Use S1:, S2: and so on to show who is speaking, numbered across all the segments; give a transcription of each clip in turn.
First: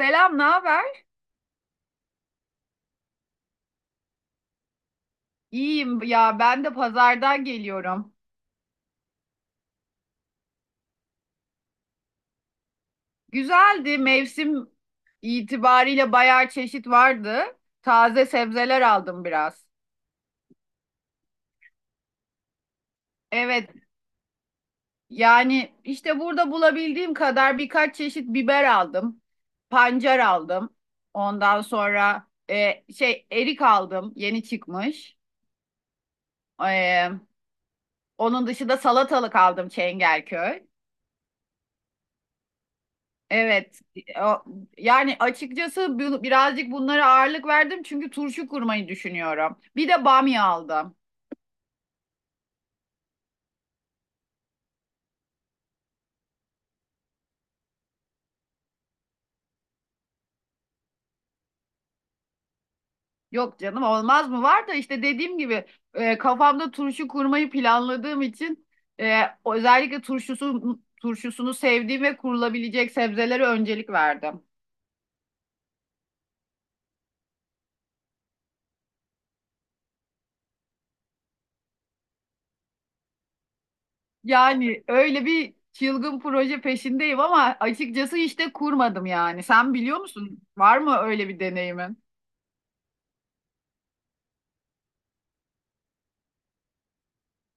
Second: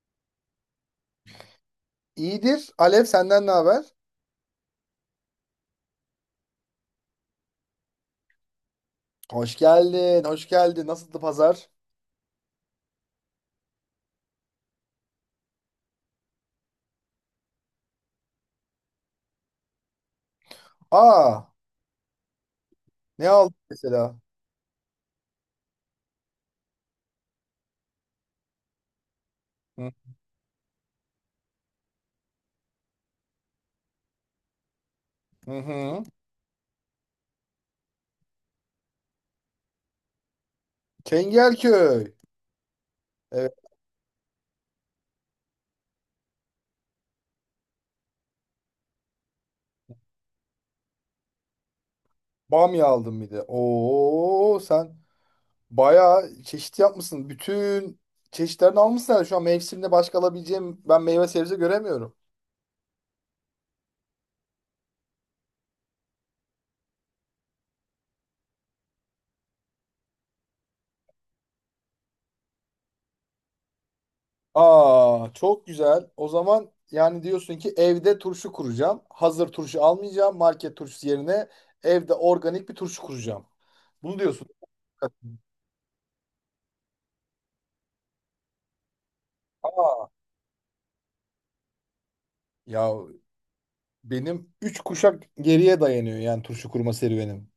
S1: Selam, ne haber?
S2: İyidir. Alev senden ne haber?
S1: İyiyim ya ben de pazardan geliyorum.
S2: Hoş geldin, hoş geldin. Nasıldı pazar?
S1: Güzeldi mevsim itibariyle bayağı çeşit vardı. Taze sebzeler aldım biraz.
S2: Aa, ne aldın
S1: Evet
S2: mesela?
S1: yani işte burada bulabildiğim kadar birkaç çeşit biber aldım.
S2: Hı
S1: Pancar aldım. Ondan sonra erik aldım yeni çıkmış.
S2: hı. Hı.
S1: E, Onun dışında salatalık aldım Çengelköy.
S2: Çengelköy. Evet,
S1: Evet. O- Yani açıkçası birazcık bunlara ağırlık verdim çünkü turşu kurmayı düşünüyorum. Bir de bamya aldım.
S2: bamya aldım bir de. Oo, sen bayağı çeşit yapmışsın. Bütün çeşitlerini almışsın herhalde. Şu an mevsimde başka alabileceğim ben meyve sebze göremiyorum.
S1: Yok canım olmaz mı? Var da işte dediğim gibi kafamda turşu kurmayı planladığım için e, özellikle turşusunu sevdiğim ve kurulabilecek sebzelere öncelik verdim.
S2: Aa, çok güzel. O zaman yani diyorsun ki evde turşu kuracağım. Hazır turşu almayacağım. Market turşusu yerine evde organik bir turşu kuracağım. Bunu diyorsun.
S1: Yani öyle bir çılgın proje peşindeyim ama açıkçası işte kurmadım yani. Sen biliyor
S2: Aa.
S1: musun? Var mı öyle bir deneyimin?
S2: Ya benim 3 kuşak geriye dayanıyor yani turşu kurma serüvenim.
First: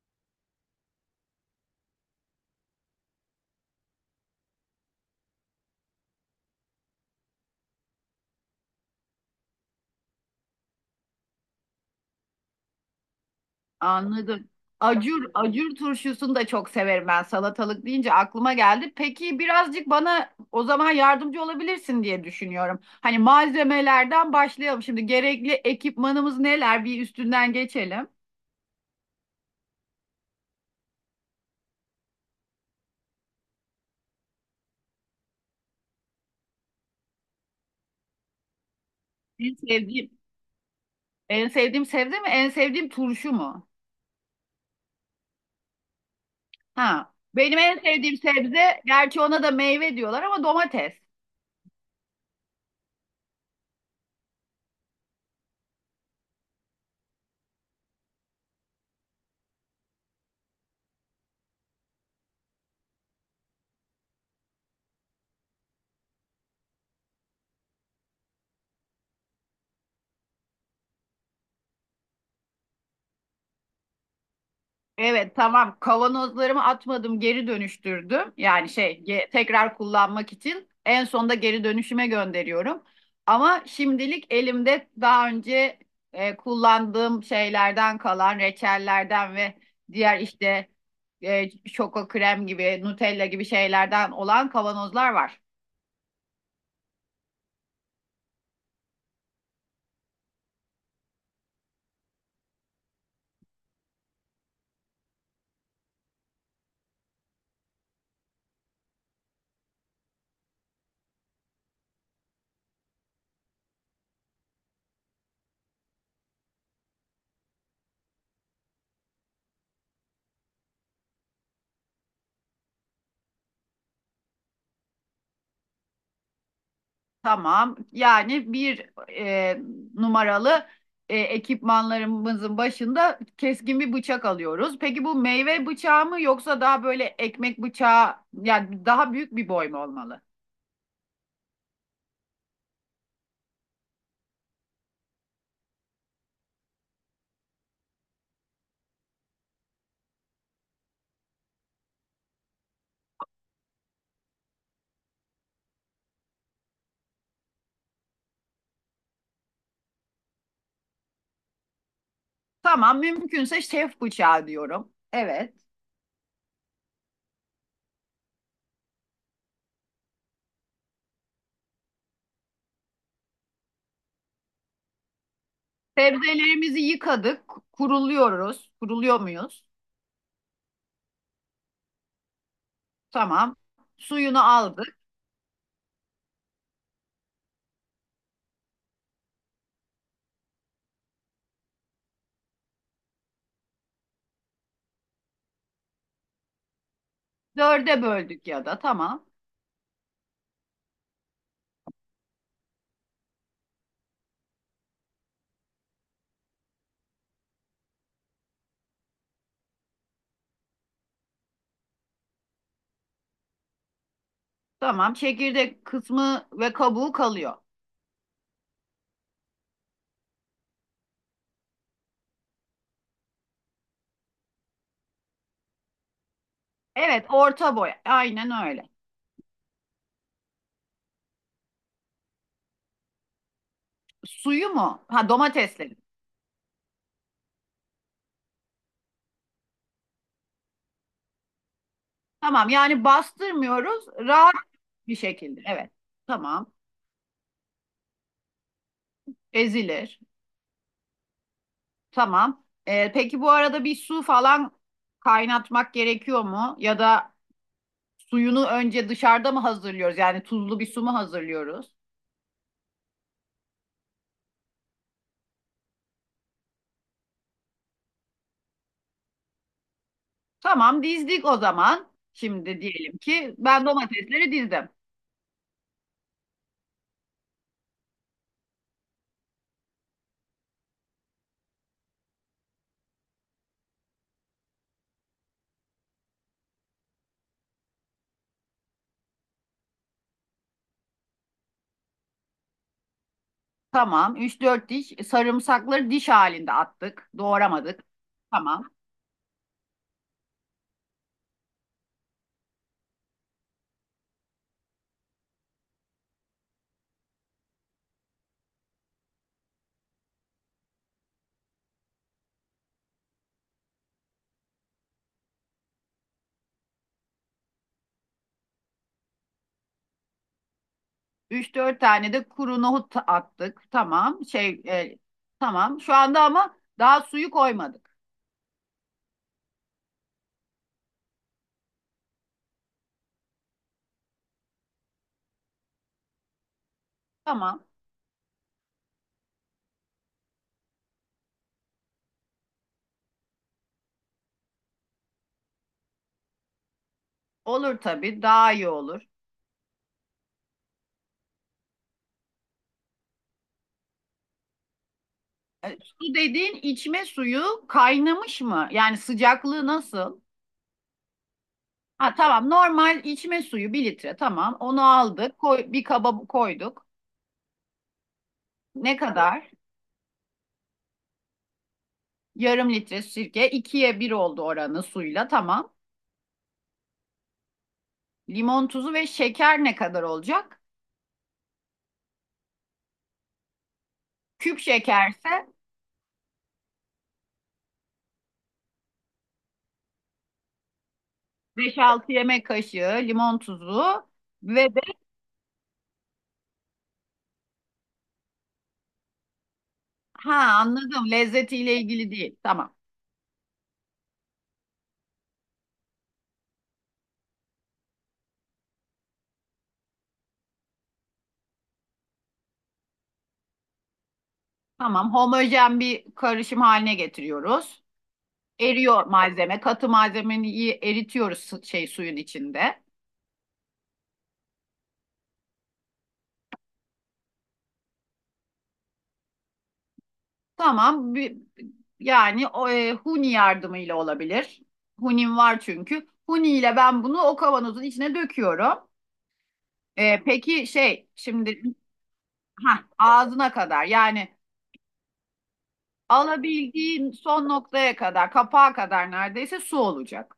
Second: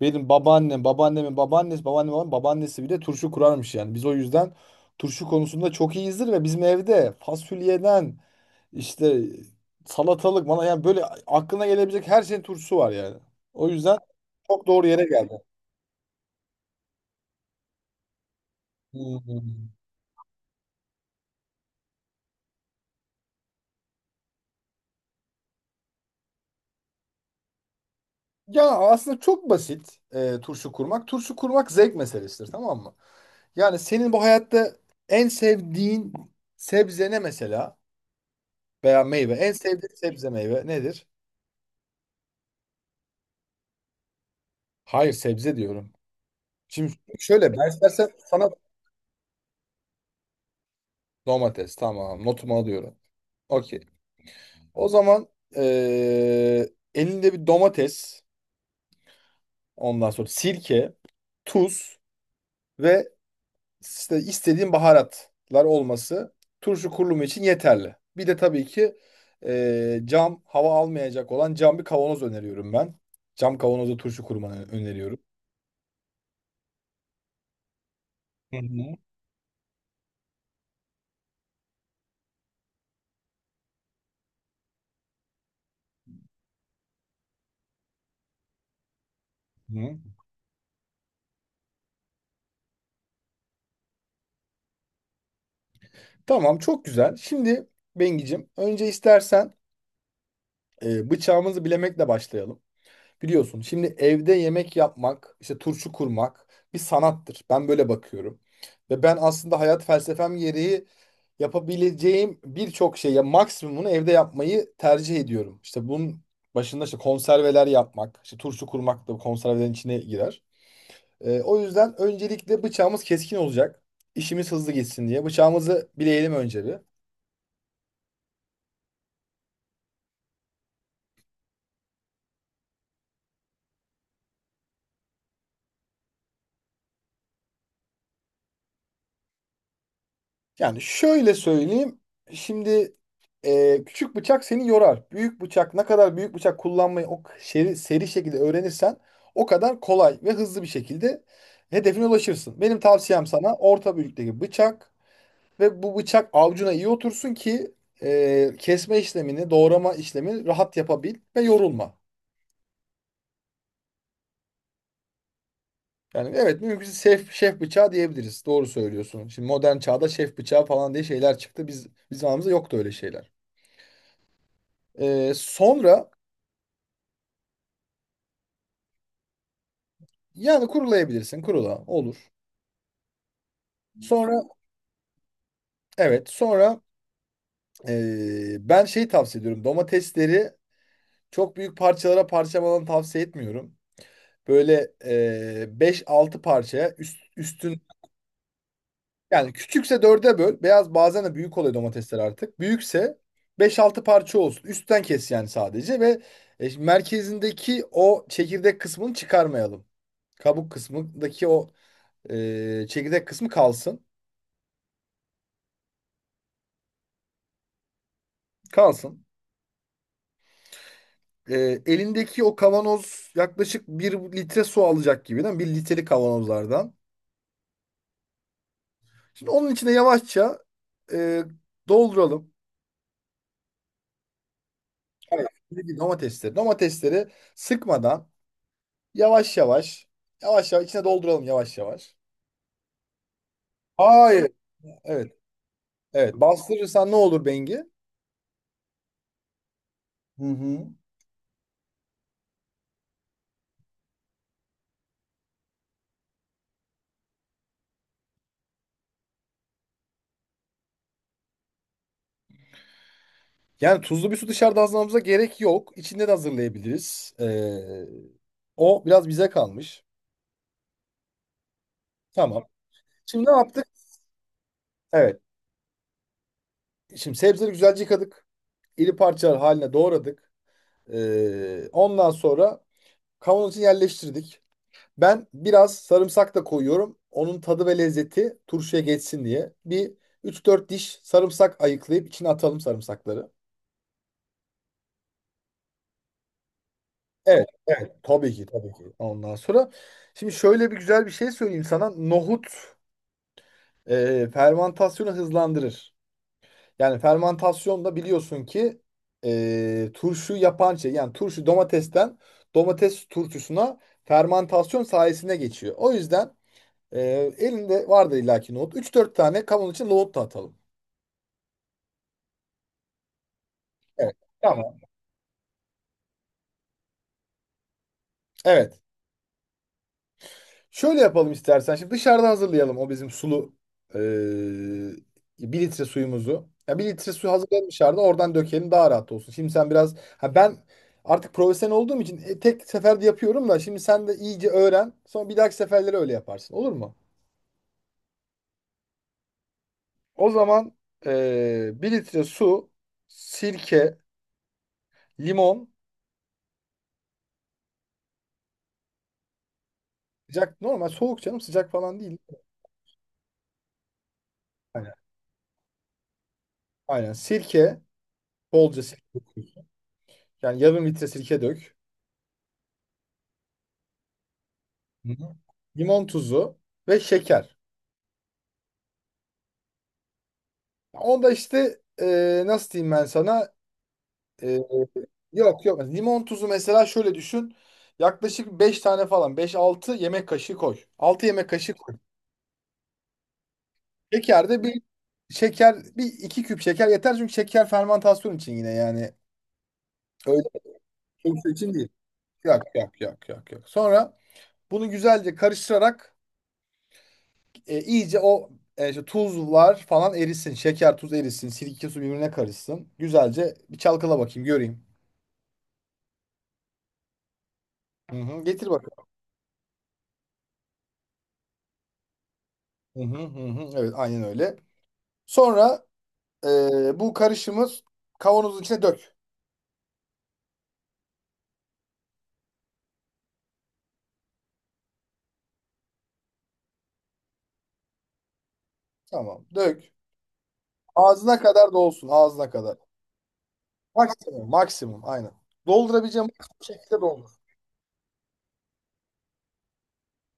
S2: Benim babaannem, babaannemin babaannesi, babaannemin babaannesi bile turşu kurarmış yani. Biz o yüzden turşu konusunda çok iyiyizdir ve bizim evde fasulyeden işte salatalık bana yani böyle aklına gelebilecek her şeyin turşusu var yani. O yüzden
S1: Anladım.
S2: çok doğru yere
S1: Acur,
S2: geldi.
S1: acur turşusunu da çok severim ben. Salatalık deyince aklıma geldi. Peki
S2: Hmm.
S1: birazcık bana o zaman yardımcı olabilirsin diye düşünüyorum. Hani malzemelerden başlayalım. Şimdi gerekli ekipmanımız neler? Bir üstünden geçelim.
S2: Ya aslında çok basit turşu kurmak. Turşu kurmak zevk meselesidir, tamam mı? Yani senin bu hayatta en sevdiğin sebze ne mesela? Veya meyve. En
S1: En
S2: sevdiğin
S1: sevdiğim,
S2: sebze meyve nedir?
S1: en sevdiğim sebze mi? En sevdiğim turşu mu?
S2: Hayır, sebze diyorum. Şimdi
S1: Ha.
S2: şöyle
S1: Benim
S2: ben
S1: en
S2: istersen
S1: sevdiğim
S2: sana
S1: sebze, gerçi ona da meyve diyorlar ama domates.
S2: domates, tamam, notumu alıyorum. Okey. O zaman eee, elinde bir domates, ondan sonra sirke, tuz ve işte istediğim baharatlar olması turşu kurulumu için yeterli. Bir de tabii ki cam, hava almayacak olan cam bir kavanoz öneriyorum ben. Cam kavanozda turşu kurmanı öneriyorum.
S1: Evet tamam kavanozlarımı atmadım geri dönüştürdüm.
S2: Hı
S1: Yani
S2: hı.
S1: tekrar kullanmak için en sonda geri dönüşüme gönderiyorum. Ama şimdilik elimde daha önce kullandığım şeylerden kalan reçellerden ve
S2: Hı.
S1: diğer işte şoko krem gibi Nutella gibi şeylerden olan kavanozlar var.
S2: Tamam, çok güzel. Şimdi Bengicim, önce istersen bıçağımızı bilemekle başlayalım. Biliyorsun, şimdi evde yemek yapmak, işte turşu kurmak bir sanattır. Ben böyle bakıyorum. Ve ben aslında hayat felsefem gereği yapabileceğim birçok şey, ya maksimumunu evde yapmayı tercih ediyorum. İşte bunun başında işte konserveler yapmak, işte turşu kurmak da bu konservelerin içine girer. O yüzden öncelikle bıçağımız keskin olacak. İşimiz hızlı gitsin diye. Bıçağımızı bileyelim önce bir.
S1: Tamam. Yani bir numaralı ekipmanlarımızın başında keskin bir bıçak alıyoruz. Peki bu meyve bıçağı mı yoksa daha böyle ekmek bıçağı yani daha büyük bir boy mu olmalı?
S2: Yani şöyle söyleyeyim. Şimdi küçük bıçak seni yorar. Büyük bıçak, ne kadar büyük bıçak kullanmayı o seri, seri şekilde öğrenirsen o kadar kolay ve hızlı bir şekilde hedefine ulaşırsın. Benim tavsiyem sana orta büyüklükteki bıçak ve bu bıçak avcuna iyi otursun ki kesme işlemini, doğrama işlemini rahat yapabil ve yorulma.
S1: Tamam, mümkünse şef bıçağı diyorum. Evet.
S2: Yani evet, mümkünse şef bıçağı diyebiliriz. Doğru söylüyorsun. Şimdi modern çağda şef bıçağı falan diye şeyler çıktı. Bizim zamanımızda yoktu öyle şeyler. Sonra.
S1: Sebzelerimizi yıkadık, kuruluyoruz. Kuruluyor muyuz?
S2: Yani kurulayabilirsin. Kurula. Olur.
S1: Tamam. Suyunu
S2: Sonra,
S1: aldık.
S2: evet. Sonra ben şey tavsiye ediyorum. Domatesleri çok büyük parçalara parçalamanı tavsiye etmiyorum. Böyle 5-6 parçaya üstün
S1: Dörde böldük ya da tamam.
S2: yani, küçükse dörde böl. Beyaz, bazen de büyük oluyor domatesler artık. Büyükse beş altı parça olsun. Üstten kes yani sadece ve şimdi merkezindeki o çekirdek kısmını çıkarmayalım. Kabuk kısmındaki o çekirdek kısmı kalsın.
S1: Tamam. Çekirdek kısmı ve kabuğu kalıyor.
S2: Kalsın. Elindeki o kavanoz yaklaşık 1 litre su alacak gibi değil mi? 1 litrelik kavanozlardan.
S1: Evet, orta boy. Aynen öyle.
S2: Şimdi onun içine yavaşça e, dolduralım.
S1: Suyu mu? Ha
S2: Evet.
S1: domatesleri.
S2: Elindeki domatesleri. Domatesleri sıkmadan yavaş yavaş, yavaş yavaş içine dolduralım yavaş yavaş.
S1: Tamam yani bastırmıyoruz.
S2: Hayır.
S1: Rahat bir
S2: Evet.
S1: şekilde. Evet.
S2: Evet.
S1: Tamam.
S2: Bastırırsan ne olur Bengi?
S1: Ezilir.
S2: Hı hı.
S1: Tamam. Peki bu arada bir su falan kaynatmak gerekiyor mu? Ya da suyunu önce dışarıda mı hazırlıyoruz? Yani tuzlu bir su mu hazırlıyoruz?
S2: Yani tuzlu bir su dışarıda hazırlamamıza gerek yok. İçinde de hazırlayabiliriz. O biraz bize kalmış.
S1: Tamam dizdik o zaman.
S2: Tamam.
S1: Şimdi diyelim
S2: Şimdi ne
S1: ki ben
S2: yaptık?
S1: domatesleri dizdim.
S2: Evet. Şimdi sebzeleri güzelce yıkadık. İri parçalar haline doğradık. Ondan sonra kavanozun için yerleştirdik. Ben biraz sarımsak da koyuyorum. Onun tadı ve lezzeti turşuya geçsin diye. Bir üç dört diş sarımsak ayıklayıp içine atalım sarımsakları.
S1: Tamam. Üç dört diş sarımsakları diş halinde attık.
S2: Evet,
S1: Doğramadık.
S2: evet. Tabii ki,
S1: Tamam.
S2: tabii ki. Ondan sonra şimdi şöyle bir güzel bir şey söyleyeyim sana. Nohut fermentasyonu hızlandırır. Yani fermantasyon da biliyorsun ki turşu yapan şey, yani turşu domatesten domates turşusuna fermantasyon sayesinde geçiyor. O yüzden e, elinde vardır illaki nohut. Üç dört tane kavanoz için nohut da atalım.
S1: Üç dört tane de kuru nohut attık.
S2: Evet.
S1: Tamam. Şey
S2: Tamam.
S1: e, tamam. Şu anda ama daha suyu koymadık.
S2: Evet. Şöyle yapalım istersen. Şimdi dışarıda hazırlayalım o bizim sulu eee 1 litre suyumuzu. Ya 1 litre su
S1: Tamam.
S2: hazırlayalım dışarıda, oradan dökelim daha rahat olsun. Şimdi sen biraz ha, ben artık profesyonel olduğum için tek seferde yapıyorum da şimdi sen de iyice öğren. Sonra bir dahaki seferleri öyle yaparsın, olur mu?
S1: Olur tabii. Daha iyi olur.
S2: O zaman 1 litre su, sirke, limon.
S1: Su dediğin içme suyu kaynamış mı? Yani sıcaklığı nasıl?
S2: Sıcak normal soğuk canım, sıcak falan
S1: Ha
S2: değil.
S1: tamam. Normal içme suyu bir litre. Tamam. Onu
S2: Aynen.
S1: aldık. Koy, bir kaba koyduk.
S2: Aynen. Sirke, bolca
S1: Ne
S2: sirke.
S1: kadar?
S2: Yani yarım litre sirke dök.
S1: Yarım litre sirke. İkiye bir oldu oranı
S2: Hı.
S1: suyla.
S2: Hı.
S1: Tamam.
S2: Limon tuzu ve şeker.
S1: Limon tuzu ve şeker ne kadar olacak?
S2: Onda işte nasıl diyeyim ben sana? E,
S1: Küp şekerse.
S2: yok yok. Limon tuzu mesela, şöyle düşün. Yaklaşık 5 tane falan. Beş altı yemek kaşığı koy. Altı yemek kaşığı
S1: Beş
S2: koy.
S1: altı yemek kaşığı limon tuzu
S2: Şeker de
S1: ve de.
S2: bir, şeker bir iki küp şeker yeter çünkü şeker fermantasyon için, yine yani
S1: Ha,
S2: öyle
S1: anladım,
S2: bir şey için
S1: lezzetiyle
S2: değil.
S1: ilgili değil.
S2: Yok
S1: Tamam.
S2: yok yok yok yok. Sonra bunu güzelce karıştırarak, iyice o işte tuzlar falan erisin. Şeker, tuz erisin. Sirke su birbirine karışsın. Güzelce bir çalkala bakayım, göreyim.
S1: Tamam. Homojen bir karışım haline getiriyoruz.
S2: Hı hı, getir
S1: Eriyor
S2: bakalım.
S1: malzeme. Katı malzemeyi iyi eritiyoruz suyun içinde.
S2: Hı hı, hı hı. Evet, aynen öyle. Sonra bu karışımı kavanozun içine dök.
S1: Tamam. Yani o, huni yardımıyla olabilir. Hunim var çünkü. Huni ile ben bunu o kavanozun içine döküyorum.
S2: Tamam, dök.
S1: Peki
S2: Ağzına
S1: şimdi
S2: kadar dolsun, ağzına kadar.
S1: ha, ağzına kadar, yani
S2: Maksimum, maksimum, aynen. Doldurabileceğim maksimum şekilde
S1: alabildiğin
S2: doldur.
S1: son noktaya kadar, kapağa kadar neredeyse su olacak.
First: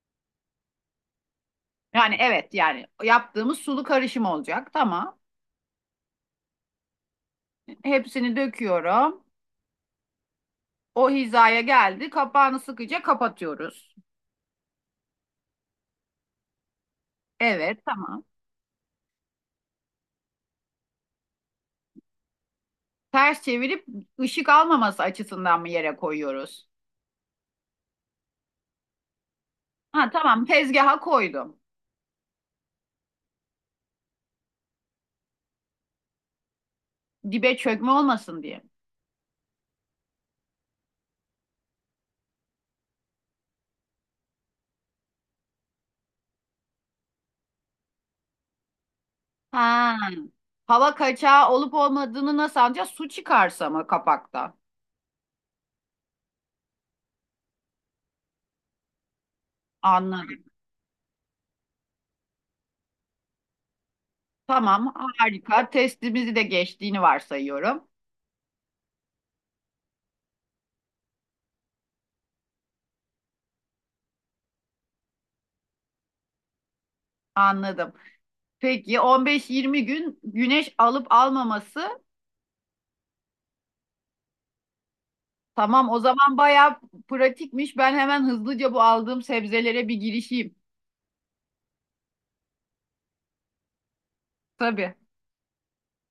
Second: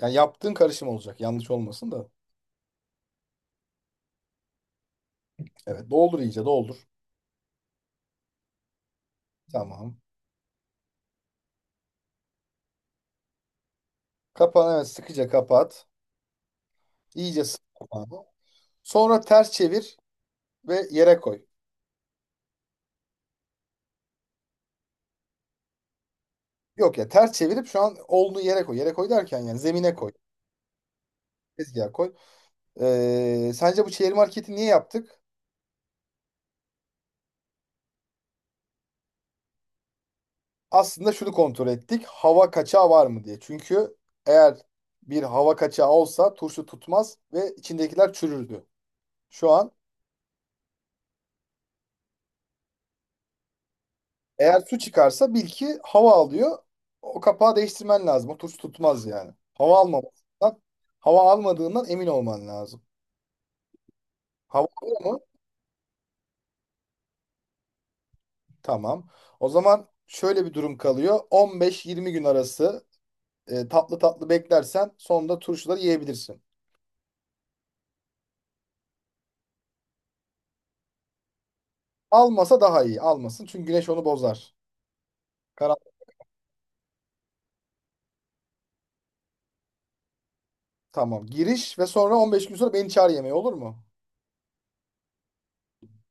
S2: Yani yaptığın karışım olacak, yanlış olmasın da.
S1: Yani evet yani yaptığımız sulu karışım olacak. Tamam.
S2: Evet, doldur iyice doldur.
S1: Hepsini döküyorum.
S2: Tamam.
S1: O hizaya geldi. Kapağını sıkıca kapatıyoruz.
S2: Kapan, evet, sıkıca kapat. İyice sık
S1: Evet
S2: kapağını.
S1: tamam.
S2: Sonra ters çevir ve yere koy.
S1: Ters çevirip ışık almaması açısından mı yere koyuyoruz?
S2: Yok ya, ters çevirip şu an olunu yere koy. Yere koy derken yani zemine
S1: Ha
S2: koy.
S1: tamam tezgaha koydum.
S2: Tezgaha koy. Sence bu çevir marketi niye yaptık?
S1: Dibe çökme olmasın diye.
S2: Aslında şunu kontrol ettik. Hava kaçağı var mı diye. Çünkü eğer bir hava kaçağı olsa turşu tutmaz ve içindekiler çürürdü. Şu an
S1: Ha. Hava kaçağı olup olmadığını nasıl anlayacağız? Su çıkarsa mı kapakta?
S2: eğer su çıkarsa bil ki hava alıyor. O kapağı değiştirmen lazım. O turşu tutmaz yani. Hava
S1: Anladım.
S2: almamasından, hava almadığından emin olman lazım. Hava
S1: Tamam,
S2: alıyor mu?
S1: harika. Testimizi de geçtiğini varsayıyorum.
S2: Tamam. O zaman şöyle bir durum kalıyor. 15-20 gün arası tatlı tatlı beklersen sonunda turşuları yiyebilirsin.
S1: Anladım. Peki 15-20 gün güneş alıp almaması.
S2: Almasa daha iyi. Almasın çünkü güneş onu bozar. Karan-
S1: Tamam, o zaman bayağı pratikmiş. Ben hemen hızlıca bu aldığım sebzelere bir girişeyim.
S2: Tamam. Giriş ve sonra 15 gün sonra beni çağır yemeğe, olur mu?
S1: Tabii.